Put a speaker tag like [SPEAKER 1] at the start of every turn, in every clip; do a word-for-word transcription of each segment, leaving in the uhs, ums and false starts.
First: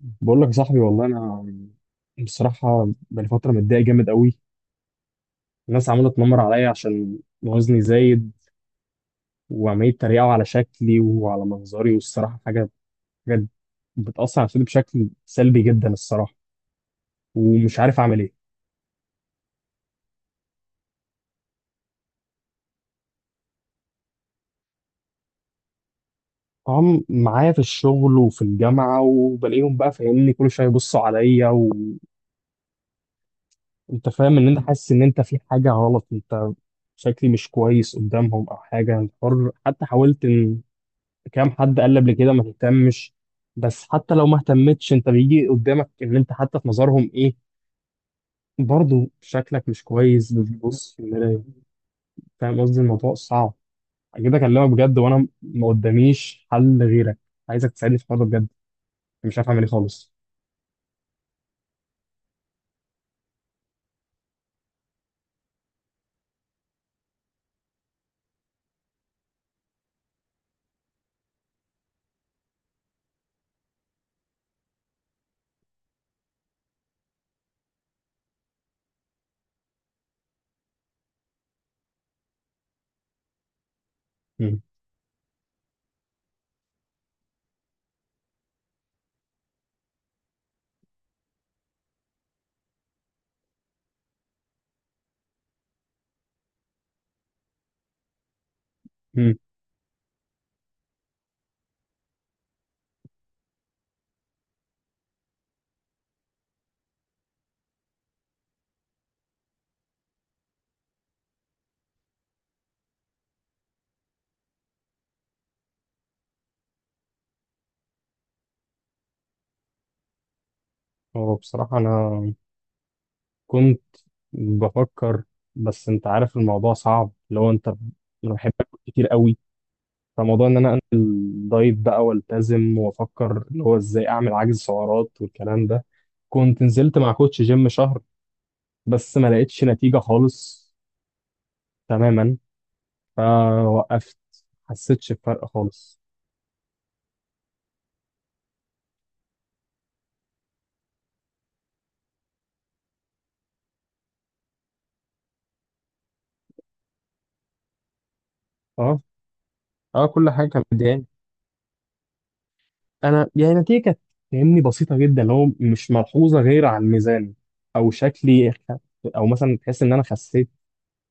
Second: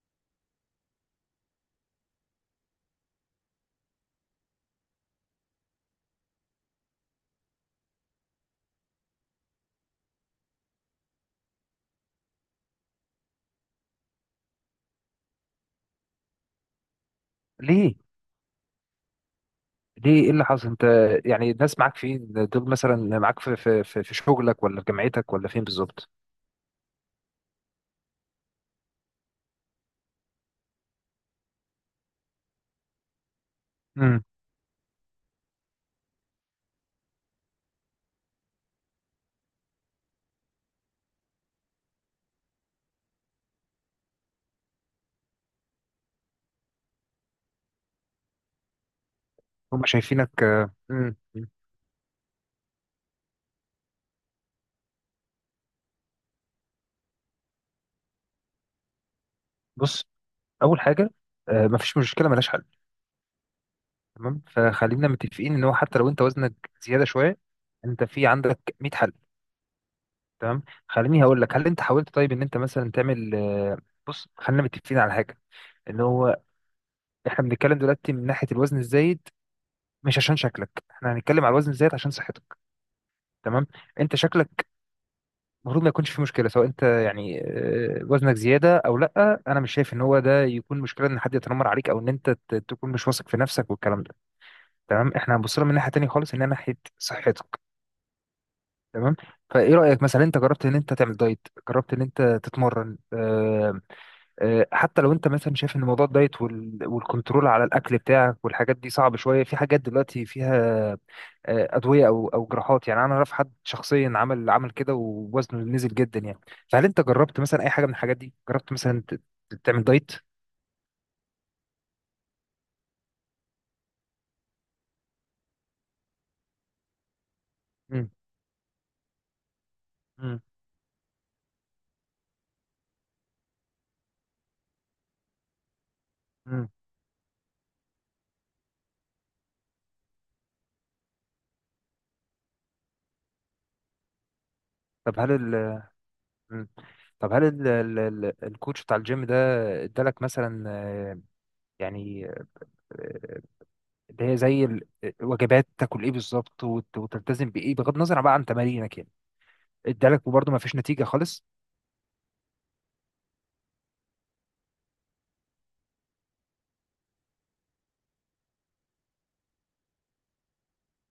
[SPEAKER 1] بقول لك يا صاحبي، والله انا بصراحه بقالي فتره متضايق جامد قوي. الناس عماله تنمر عليا عشان وزني زايد، وعمالين يتريقوا على شكلي وعلى منظري، والصراحه حاجه حاجه بتاثر على نفسيتي بشكل سلبي جدا الصراحه، ومش
[SPEAKER 2] ليه
[SPEAKER 1] عارف اعمل ايه.
[SPEAKER 2] ليه ايه اللي حصل انت؟ يعني الناس معاك فين دول؟ مثلا معاك في في في في شغلك، ولا في جامعتك، ولا فين بالظبط؟
[SPEAKER 1] طبعا معايا في الشغل وفي الجامعه، وبلاقيهم بقى فاهمني كل شويه يبصوا عليا، وانت
[SPEAKER 2] امم
[SPEAKER 1] فاهم ان انت حاسس ان انت في حاجه غلط. انت شكلي مش كويس قدامهم او حاجه. حر حتى حاولت، كام حد قال لي قبل كده ما تهتمش، بس حتى لو ما اهتمتش انت بيجي قدامك ان انت حتى في نظرهم ايه، برضه شكلك
[SPEAKER 2] هم
[SPEAKER 1] مش كويس
[SPEAKER 2] شايفينك، آه،
[SPEAKER 1] بتبص في
[SPEAKER 2] امم
[SPEAKER 1] المراية. فاهم قصدي؟ الموضوع صعب. اجي اكلمك بجد وانا ما قداميش حل غيرك، عايزك تساعدني في الحوار ده بجد، مش عارف اعمل ايه
[SPEAKER 2] بص،
[SPEAKER 1] خالص.
[SPEAKER 2] اول حاجه، آه، مفيش مشكله ملهاش حل، تمام؟ فخلينا متفقين ان هو حتى لو انت وزنك زياده شويه، انت في عندك ميه حل، تمام؟ خليني هقول لك، هل انت حاولت طيب ان انت مثلا تعمل آه، بص، خلينا متفقين على حاجه، ان هو احنا بنتكلم دلوقتي من ناحيه الوزن الزايد، مش عشان شكلك، احنا هنتكلم على الوزن الزايد عشان صحتك، تمام؟ انت
[SPEAKER 1] مم.
[SPEAKER 2] شكلك المفروض ما يكونش في مشكله، سواء انت يعني، آه، وزنك زياده او لا، انا مش شايف ان هو ده يكون مشكله ان حد يتنمر عليك، او ان انت ت- تكون مش واثق في نفسك والكلام ده، تمام؟ احنا هنبص لها من ناحيه تانية خالص، ان هي ناحيه صحتك، تمام؟
[SPEAKER 1] مم.
[SPEAKER 2] فايه رايك مثلا، انت جربت ان انت تعمل دايت؟ جربت ان انت تتمرن؟ آه، آه، حتى لو انت مثلا شايف ان موضوع الدايت وال- والكنترول على الاكل بتاعك والحاجات دي صعب شويه، في حاجات دلوقتي فيها، آه، ادويه او او جراحات، يعني انا اعرف حد شخصيا عمل عمل كده ووزنه نزل جدا يعني. فهل انت جربت مثلا اي حاجه من الحاجات دي؟ جربت مثلا ت- ت- تعمل دايت؟
[SPEAKER 1] هو بصراحة انا كنت بفكر، بس انت عارف الموضوع صعب لو انت
[SPEAKER 2] مم.
[SPEAKER 1] انا بحبك كتير قوي،
[SPEAKER 2] مم.
[SPEAKER 1] فموضوع ان انا انزل دايت بقى والتزم وافكر اللي هو ازاي اعمل عجز سعرات والكلام ده. كنت
[SPEAKER 2] مم.
[SPEAKER 1] نزلت مع كوتش جيم شهر، بس ما لقيتش نتيجة خالص تماما، فوقفت. حسيتش
[SPEAKER 2] طب هل
[SPEAKER 1] بفرق
[SPEAKER 2] ال
[SPEAKER 1] خالص.
[SPEAKER 2] مم. طب هل ال ال ال الكوتش بتاع الجيم ده ادالك مثلا، آه، يعني، آه، اللي هي زي ال- آه، وجبات، تاكل ايه بالظبط وت- وتلتزم بايه بغض النظر بقى عن تمارينك
[SPEAKER 1] اه
[SPEAKER 2] يعني؟
[SPEAKER 1] اه،
[SPEAKER 2] ادالك
[SPEAKER 1] كل حاجة
[SPEAKER 2] وبرضه ما
[SPEAKER 1] كانت
[SPEAKER 2] فيش نتيجه
[SPEAKER 1] مضايقاني.
[SPEAKER 2] خالص؟
[SPEAKER 1] انا يعني نتيجة كانت فاهمني بسيطة جدا، اللي هو مش ملحوظة غير على الميزان او شكلي خ- او مثلا تحس ان انا خسيت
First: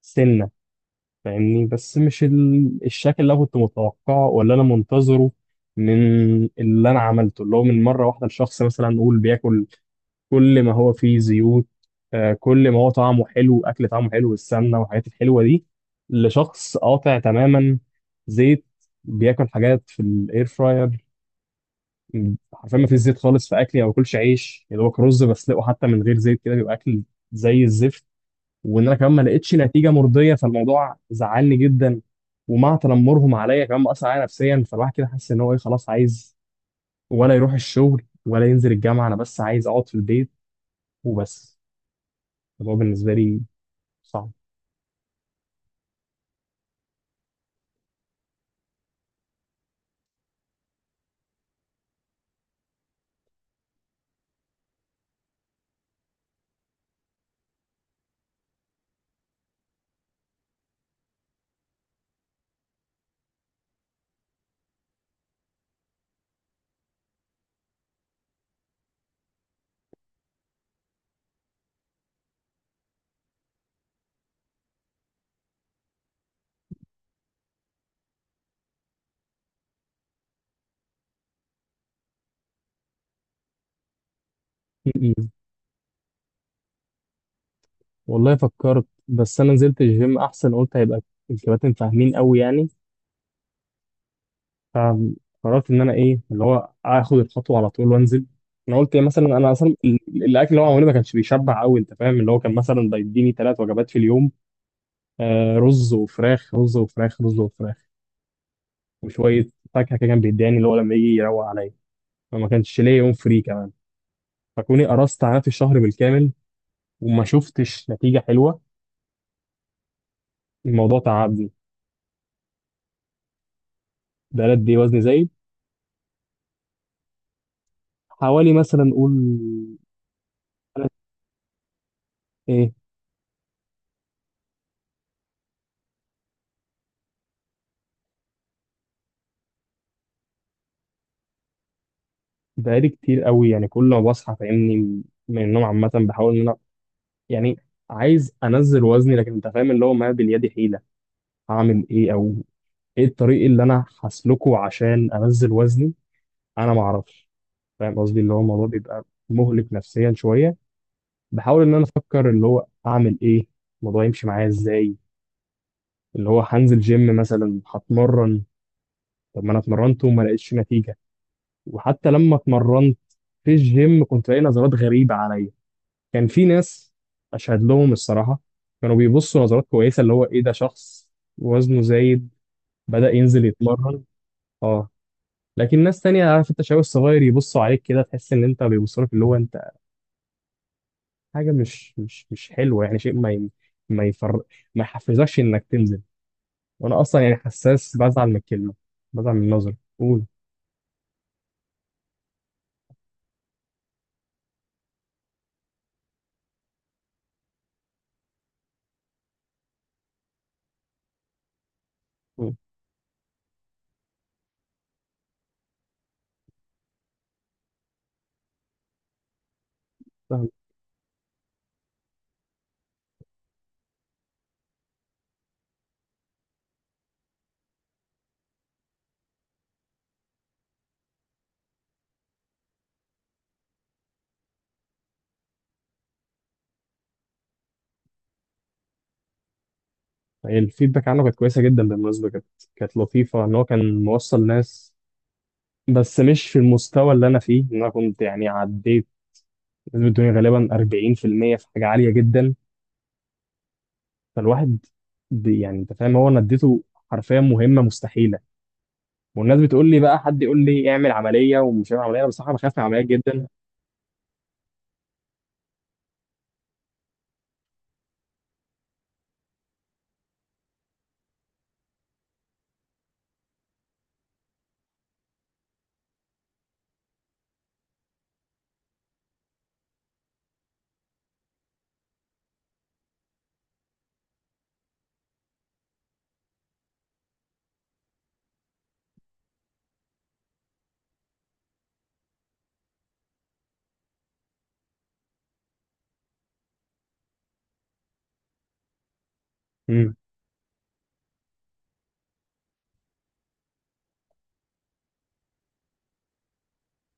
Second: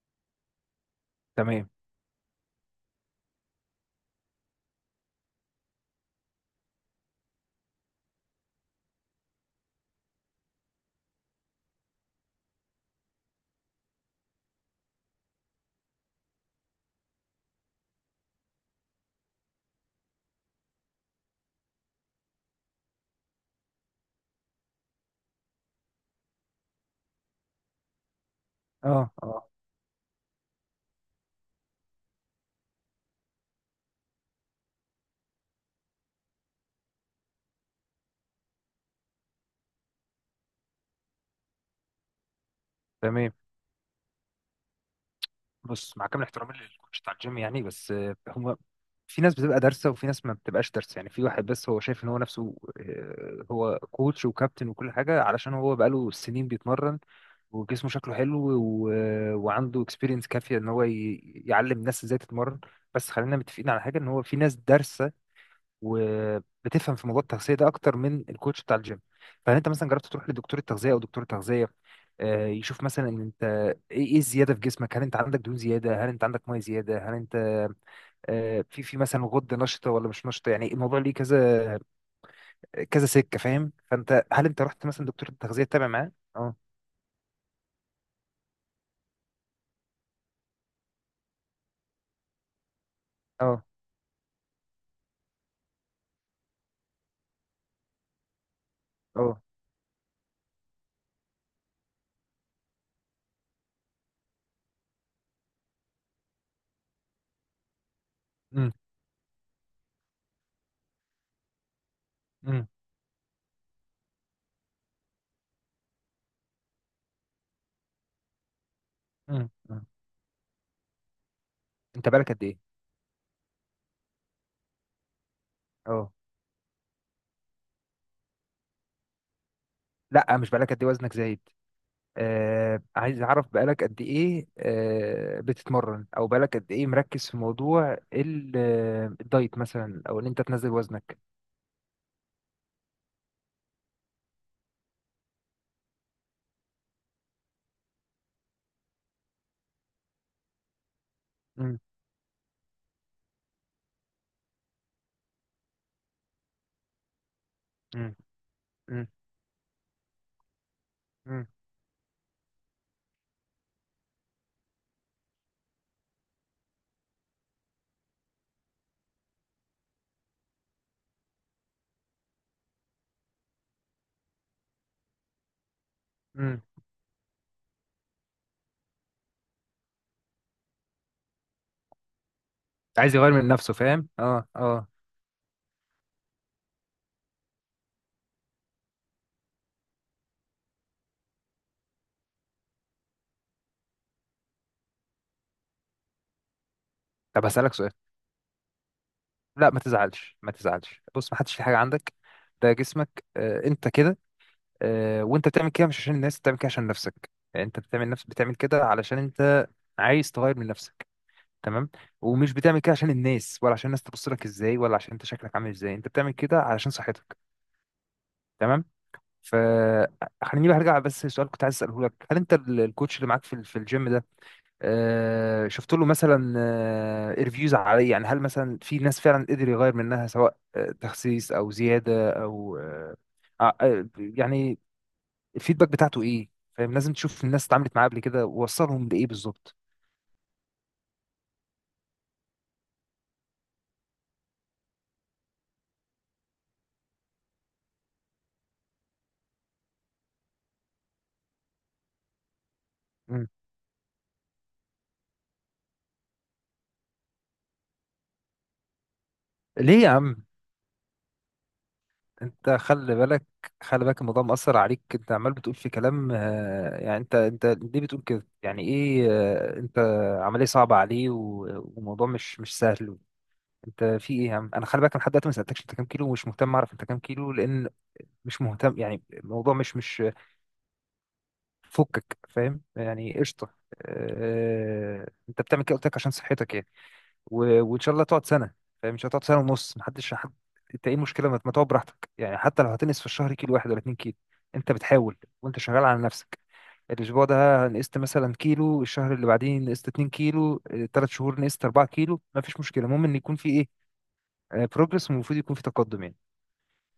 [SPEAKER 1] سنة فاهمني،
[SPEAKER 2] تمام.
[SPEAKER 1] بس مش ال... الشكل اللي انا كنت متوقعه ولا انا منتظره. من اللي انا عملته اللي هو من مره واحده الشخص مثلا نقول بياكل كل ما هو فيه زيوت، آه، كل ما هو طعمه حلو، اكل طعمه حلو بالسمنه والحاجات الحلوه دي، لشخص قاطع تماما زيت، بياكل حاجات في الاير فراير. حرفيا ما فيش زيت خالص في اكلي، او باكلش عيش، يا دوبك رز بسلقه حتى من غير زيت كده بيبقى اكل زي الزفت. وان انا
[SPEAKER 2] اه
[SPEAKER 1] كمان ما
[SPEAKER 2] اه،
[SPEAKER 1] لقيتش نتيجه مرضيه، فالموضوع زعلني جدا، ومع تنمرهم عليا كمان مأثر عليا نفسيا، فالواحد كده حاسس ان هو ايه خلاص، عايز ولا يروح الشغل ولا ينزل الجامعه، انا بس عايز اقعد في البيت وبس. الموضوع بالنسبه
[SPEAKER 2] تمام.
[SPEAKER 1] لي صعب.
[SPEAKER 2] بص، مع كامل احترامي للكوتش بتاع الجيم يعني، بس آه، هو في ناس بتبقى دارسه وفي ناس ما بتبقاش دارسه، يعني في واحد بس هو شايف ان هو نفسه، آه، هو كوتش وكابتن وكل حاجه علشان هو بقاله سنين بيتمرن وجسمه شكله حلو و... وعنده اكسبيرينس كافيه ان هو ي... يعلم الناس ازاي تتمرن. بس خلينا متفقين على حاجه، ان هو في ناس دارسه وبتفهم في موضوع التغذيه ده اكتر من الكوتش بتاع الجيم. فهل انت مثلا جربت تروح لدكتور التغذيه؟ او دكتور التغذيه، آه، يشوف مثلا ان انت ايه إيه الزياده في جسمك؟ هل انت عندك دهون زياده؟ هل انت عندك ميه زياده؟ هل انت، آه، في في مثلا غده نشطه ولا مش نشطه؟ يعني الموضوع ليه كذا كذا سكه، فاهم؟ فانت هل انت رحت مثلا
[SPEAKER 1] م-م.
[SPEAKER 2] دكتور التغذيه تتابع معاه؟ اه
[SPEAKER 1] والله فكرت، بس انا نزلت الجيم احسن قلت هيبقى الكباتن فاهمين قوي يعني.
[SPEAKER 2] اه
[SPEAKER 1] قررت ان انا ايه اللي هو اخد الخطوه على طول وانزل. انا قلت إيه مثلا،
[SPEAKER 2] اه.
[SPEAKER 1] انا اصلا ال- الاكل اللي هو عملني ما كانش بيشبع قوي، انت فاهم اللي هو كان مثلا بيديني ثلاث وجبات في اليوم، آه رز وفراخ، رز وفراخ، رز وفراخ
[SPEAKER 2] امم
[SPEAKER 1] وشويه فاكهه كده، كان بيداني اللي هو لما يجي يروق عليا، فما
[SPEAKER 2] امم
[SPEAKER 1] كانش ليا يوم فري كمان. فكوني قرصت على نفسي الشهر بالكامل وما شفتش نتيجه حلوه،
[SPEAKER 2] امم امم.
[SPEAKER 1] الموضوع تعبني.
[SPEAKER 2] انت بالك قد ايه؟
[SPEAKER 1] بقى قد ايه وزني زايد؟
[SPEAKER 2] اه،
[SPEAKER 1] حوالي مثلا قول
[SPEAKER 2] لا، مش بالك قد ايه
[SPEAKER 1] تلات-
[SPEAKER 2] وزنك زايد،
[SPEAKER 1] ايه،
[SPEAKER 2] آه، عايز اعرف بقالك قد ايه آه بتتمرن، او بقالك قد ايه مركز في موضوع ال- آه، الدايت، مثلا، او ان انت تنزل وزنك.
[SPEAKER 1] بقالي كتير قوي يعني. كل ما بصحى فاهمني من النوم عامه بحاول ان انا يعني عايز انزل وزني، لكن انت فاهم اللي هو ما باليد حيله.
[SPEAKER 2] مم،
[SPEAKER 1] هعمل ايه؟ او ايه الطريق اللي انا هسلكه عشان انزل وزني؟ انا ما اعرفش. فاهم
[SPEAKER 2] مم،
[SPEAKER 1] قصدي اللي هو الموضوع بيبقى
[SPEAKER 2] مم،
[SPEAKER 1] مهلك نفسيا شويه.
[SPEAKER 2] مم،
[SPEAKER 1] بحاول ان انا افكر اللي هو اعمل ايه، الموضوع يمشي معايا ازاي، اللي هو هنزل جيم مثلا هتمرن. طب ما انا اتمرنت وما لقيتش نتيجه. وحتى لما اتمرنت في الجيم، كنت لاقي نظرات غريبه عليا. كان في
[SPEAKER 2] مم.
[SPEAKER 1] ناس اشهد لهم الصراحه، كانوا بيبصوا نظرات كويسه، اللي هو ايه ده شخص وزنه زايد بدأ
[SPEAKER 2] عايز يغير
[SPEAKER 1] ينزل
[SPEAKER 2] من نفسه،
[SPEAKER 1] يتمرن.
[SPEAKER 2] فاهم، اه اه.
[SPEAKER 1] اه. لكن ناس تانية، عارف انت، شباب الصغير يبصوا عليك كده، تحس ان انت بيبصوا لك اللي هو انت حاجه مش مش مش حلوه يعني. شيء ما ي- ما يفر ما يحفزكش انك تنزل، وانا اصلا يعني
[SPEAKER 2] طب هسألك سؤال.
[SPEAKER 1] حساس، بزعل من الكلمه، بزعل من
[SPEAKER 2] لا
[SPEAKER 1] النظره.
[SPEAKER 2] ما
[SPEAKER 1] قول.
[SPEAKER 2] تزعلش، ما تزعلش. بص، ما حدش في حاجة عندك، ده جسمك، آه، انت كده، آه، وانت بتعمل كده مش عشان الناس بتعمل كده عشان نفسك، يعني انت بتعمل نفس بتعمل كده علشان انت عايز تغير من نفسك، تمام؟ ومش
[SPEAKER 1] قول.
[SPEAKER 2] بتعمل كده عشان الناس، ولا عشان الناس تبص لك ازاي، ولا عشان انت شكلك عامل ازاي، انت بتعمل كده علشان صحتك، تمام. ف
[SPEAKER 1] فاهم
[SPEAKER 2] خليني بقى ارجع بس لسؤال كنت عايز اساله لك: هل انت ال- الكوتش اللي معاك في ال- في الجيم ده، آه، شفت له مثلا ريفيوز عليه؟ يعني هل مثلا في ناس فعلا قدر يغير منها، سواء آه، تخسيس او زياده او آه آه، آه، يعني الفيدباك بتاعته ايه؟ فاهم؟ لازم تشوف الناس اتعاملت معاه قبل كده ووصلهم لايه بالظبط.
[SPEAKER 1] يعني. الفيدباك عنه كانت كويسه جدا بالمناسبه، كانت كانت لطيفه ان هو كان موصل ناس، بس مش في المستوى اللي انا فيه، ان انا كنت يعني عديت نسبه دوني غالبا أربعين بالمية في المية، في حاجه عاليه جدا.
[SPEAKER 2] مم.
[SPEAKER 1] فالواحد بي- يعني انت فاهم، هو انا اديته حرفيا مهمه مستحيله. والناس بتقول لي
[SPEAKER 2] ليه يا
[SPEAKER 1] بقى، حد
[SPEAKER 2] عم؟
[SPEAKER 1] يقول لي اعمل عمليه، ومش هعمل عمليه. أنا بصراحه
[SPEAKER 2] انت
[SPEAKER 1] بخاف من
[SPEAKER 2] خلي
[SPEAKER 1] العمليات
[SPEAKER 2] بالك، خلي بالك الموضوع مأثر عليك، انت عمال بتقول في كلام، آه، يعني انت انت ليه بتقول كده؟ يعني ايه آه، انت عملية صعبة عليه و- وموضوع مش مش سهل؟ انت في ايه يا عم؟ انا خلي بالك، انا لحد دلوقتي ما سألتكش انت كام كيلو، ومش مهتم اعرف انت كام كيلو، لان مش مهتم، يعني الموضوع مش مش فكك، فاهم يعني؟ قشطة. آه، انت بتعمل كده قلت لك عشان صحتك يعني، و... وان شاء الله تقعد سنه، فاهم؟ مش هتقعد سنه ونص، محدش حد، انت ايه المشكله؟ ما ما تقعد براحتك، يعني حتى لو هتنقص في الشهر كيلو واحد ولا اتنين كيلو، انت بتحاول وانت شغال على نفسك. الاسبوع ده نقصت مثلا كيلو، الشهر اللي بعديه نقصت
[SPEAKER 1] جدا.
[SPEAKER 2] اتنين كيلو، ثلاث شهور نقصت اربعة كيلو، ما فيش مشكله. المهم ان يكون في ايه؟ بروجرس، والمفروض يكون في تقدم يعني.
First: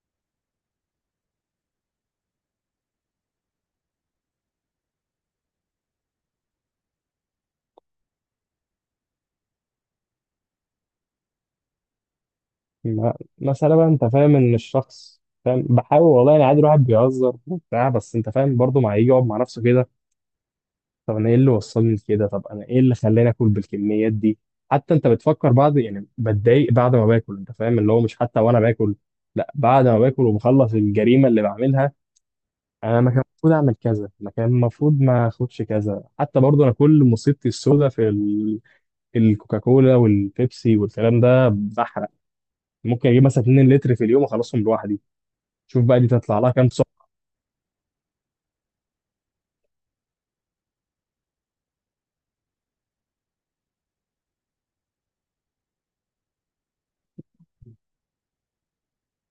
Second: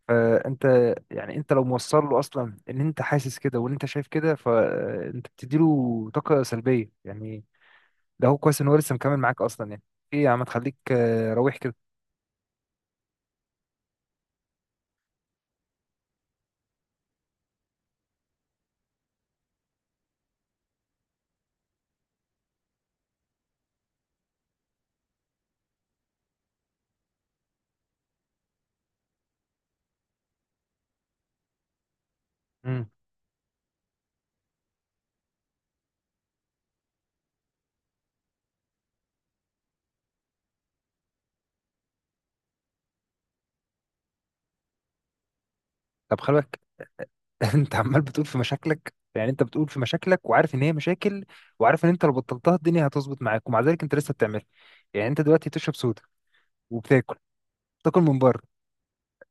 [SPEAKER 2] فانت يعني انت لو موصل له اصلا ان انت حاسس كده وان انت شايف كده، فانت بتديله طاقه سلبيه يعني. ده هو كويس ان هو لسه مكمل معاك اصلا يعني، ايه يا عم تخليك روح كده.
[SPEAKER 1] ما- مسألة بقى انت فاهم ان الشخص فاهم بحاول، والله يعني عادي الواحد بيهزر وبتاع، بس انت فاهم برضه ما يجي يقعد مع نفسه كده، طب انا ايه اللي وصلني لكده، طب انا ايه اللي خلاني اكل بالكميات دي. حتى انت بتفكر بعد، يعني بتضايق بعد ما باكل، انت فاهم اللي هو مش حتى وانا باكل، لا بعد ما باكل وبخلص الجريمة اللي بعملها،
[SPEAKER 2] مم.
[SPEAKER 1] انا ما كان المفروض اعمل كذا، ما كان المفروض ما اخدش كذا. حتى برضه انا كل مصيبتي السوداء في ال... الكوكاكولا والبيبسي والكلام ده بحرق، ممكن اجيب مثلا اتنين لتر في اليوم اخلصهم لوحدي. شوف بقى دي
[SPEAKER 2] طب خلي
[SPEAKER 1] تطلع لها
[SPEAKER 2] بالك،
[SPEAKER 1] كام سؤال.
[SPEAKER 2] انت عمال بتقول في مشاكلك، يعني انت بتقول في مشاكلك وعارف ان هي مشاكل، وعارف ان انت لو بطلتها الدنيا هتظبط معاك، ومع ذلك انت لسه بتعملها. يعني انت دلوقتي بتشرب سودا، وبتاكل، بتاكل من بره،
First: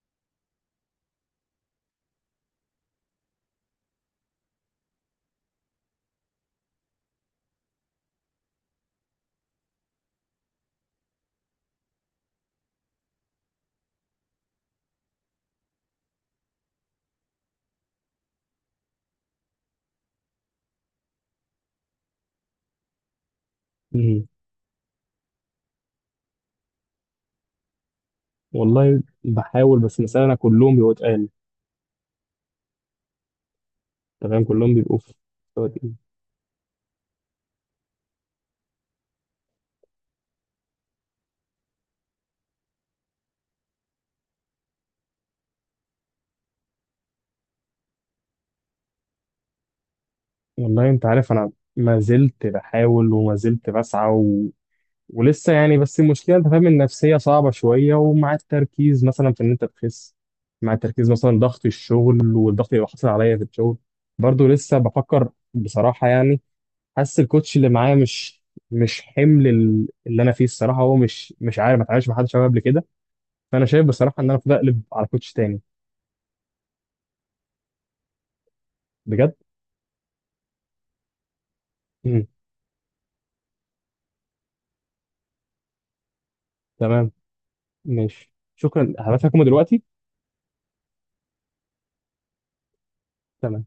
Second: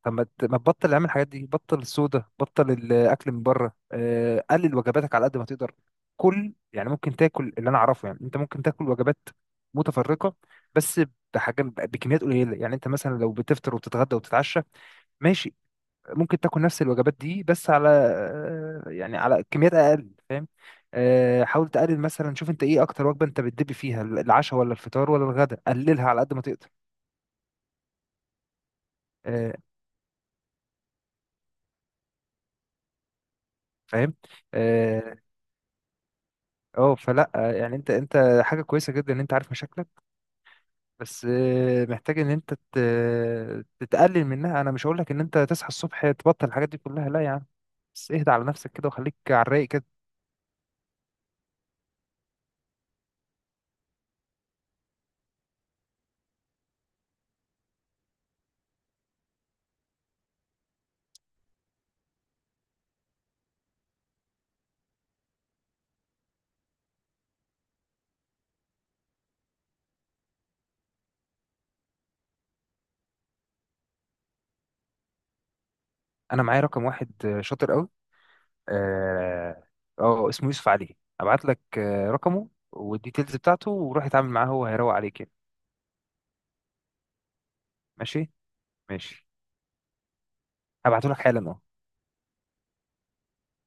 [SPEAKER 2] طب ما ت- ما تبطل اعمل الحاجات دي، بطل السودا، بطل الاكل من بره، آه، قلل وجباتك على قد ما تقدر. كل يعني، ممكن تاكل اللي انا اعرفه يعني، انت ممكن تاكل وجبات متفرقه بس بحاجه بكميات قليله، يعني انت مثلا لو بتفطر وبتتغدى وبتتعشى، ماشي، ممكن تاكل نفس الوجبات دي، بس على آه، يعني على كميات اقل، فاهم؟ آه، حاول تقلل مثلا، شوف انت ايه اكتر وجبه انت بتدب فيها،
[SPEAKER 1] مهم.
[SPEAKER 2] العشاء ولا الفطار ولا الغداء، قللها على قد ما تقدر.
[SPEAKER 1] والله
[SPEAKER 2] آه،
[SPEAKER 1] بحاول، بس المسألة أنا كلهم بيبقوا تقال.
[SPEAKER 2] فاهم.
[SPEAKER 1] تمام، كلهم بيبقوا في
[SPEAKER 2] اه،
[SPEAKER 1] مستوى تقيل.
[SPEAKER 2] آه، فلا آه، يعني انت انت حاجه كويسه جدا ان انت عارف مشاكلك، بس آه، محتاج ان انت ت- تتقلل منها. انا مش هقول لك ان انت تصحى الصبح تبطل الحاجات دي كلها، لا يا عم، بس اهدى على نفسك كده وخليك على الرايق كده.
[SPEAKER 1] والله أنت عارف أنا ما زلت بحاول وما زلت بسعى و... ولسه يعني، بس المشكلة أنت فاهم النفسية صعبة شوية، ومع التركيز مثلا في إن أنت تخس، مع التركيز مثلا ضغط الشغل والضغط اللي حاصل عليا في الشغل، برضه لسه بفكر بصراحة يعني. حاسس الكوتش اللي معايا مش مش حمل ال- اللي أنا فيه الصراحة، هو مش، مش عارف، ما اتعاملش مع حد شباب قبل كده. فانا شايف بصراحه ان انا المفروض اقلب على كوتش تاني.
[SPEAKER 2] انا معايا رقم واحد، آه، شاطر قوي.
[SPEAKER 1] بجد؟
[SPEAKER 2] اه. آه، اسمه يوسف علي، ابعت لك آه،
[SPEAKER 1] مم.
[SPEAKER 2] رقمه والديتيلز بتاعته وروح اتعامل معاه، هو هيروق عليك يعني.
[SPEAKER 1] تمام.
[SPEAKER 2] ماشي،
[SPEAKER 1] ماشي، شكرا، هبعت
[SPEAKER 2] ماشي،
[SPEAKER 1] لكم دلوقتي.
[SPEAKER 2] هبعته لك حالا أهو.
[SPEAKER 1] تمام.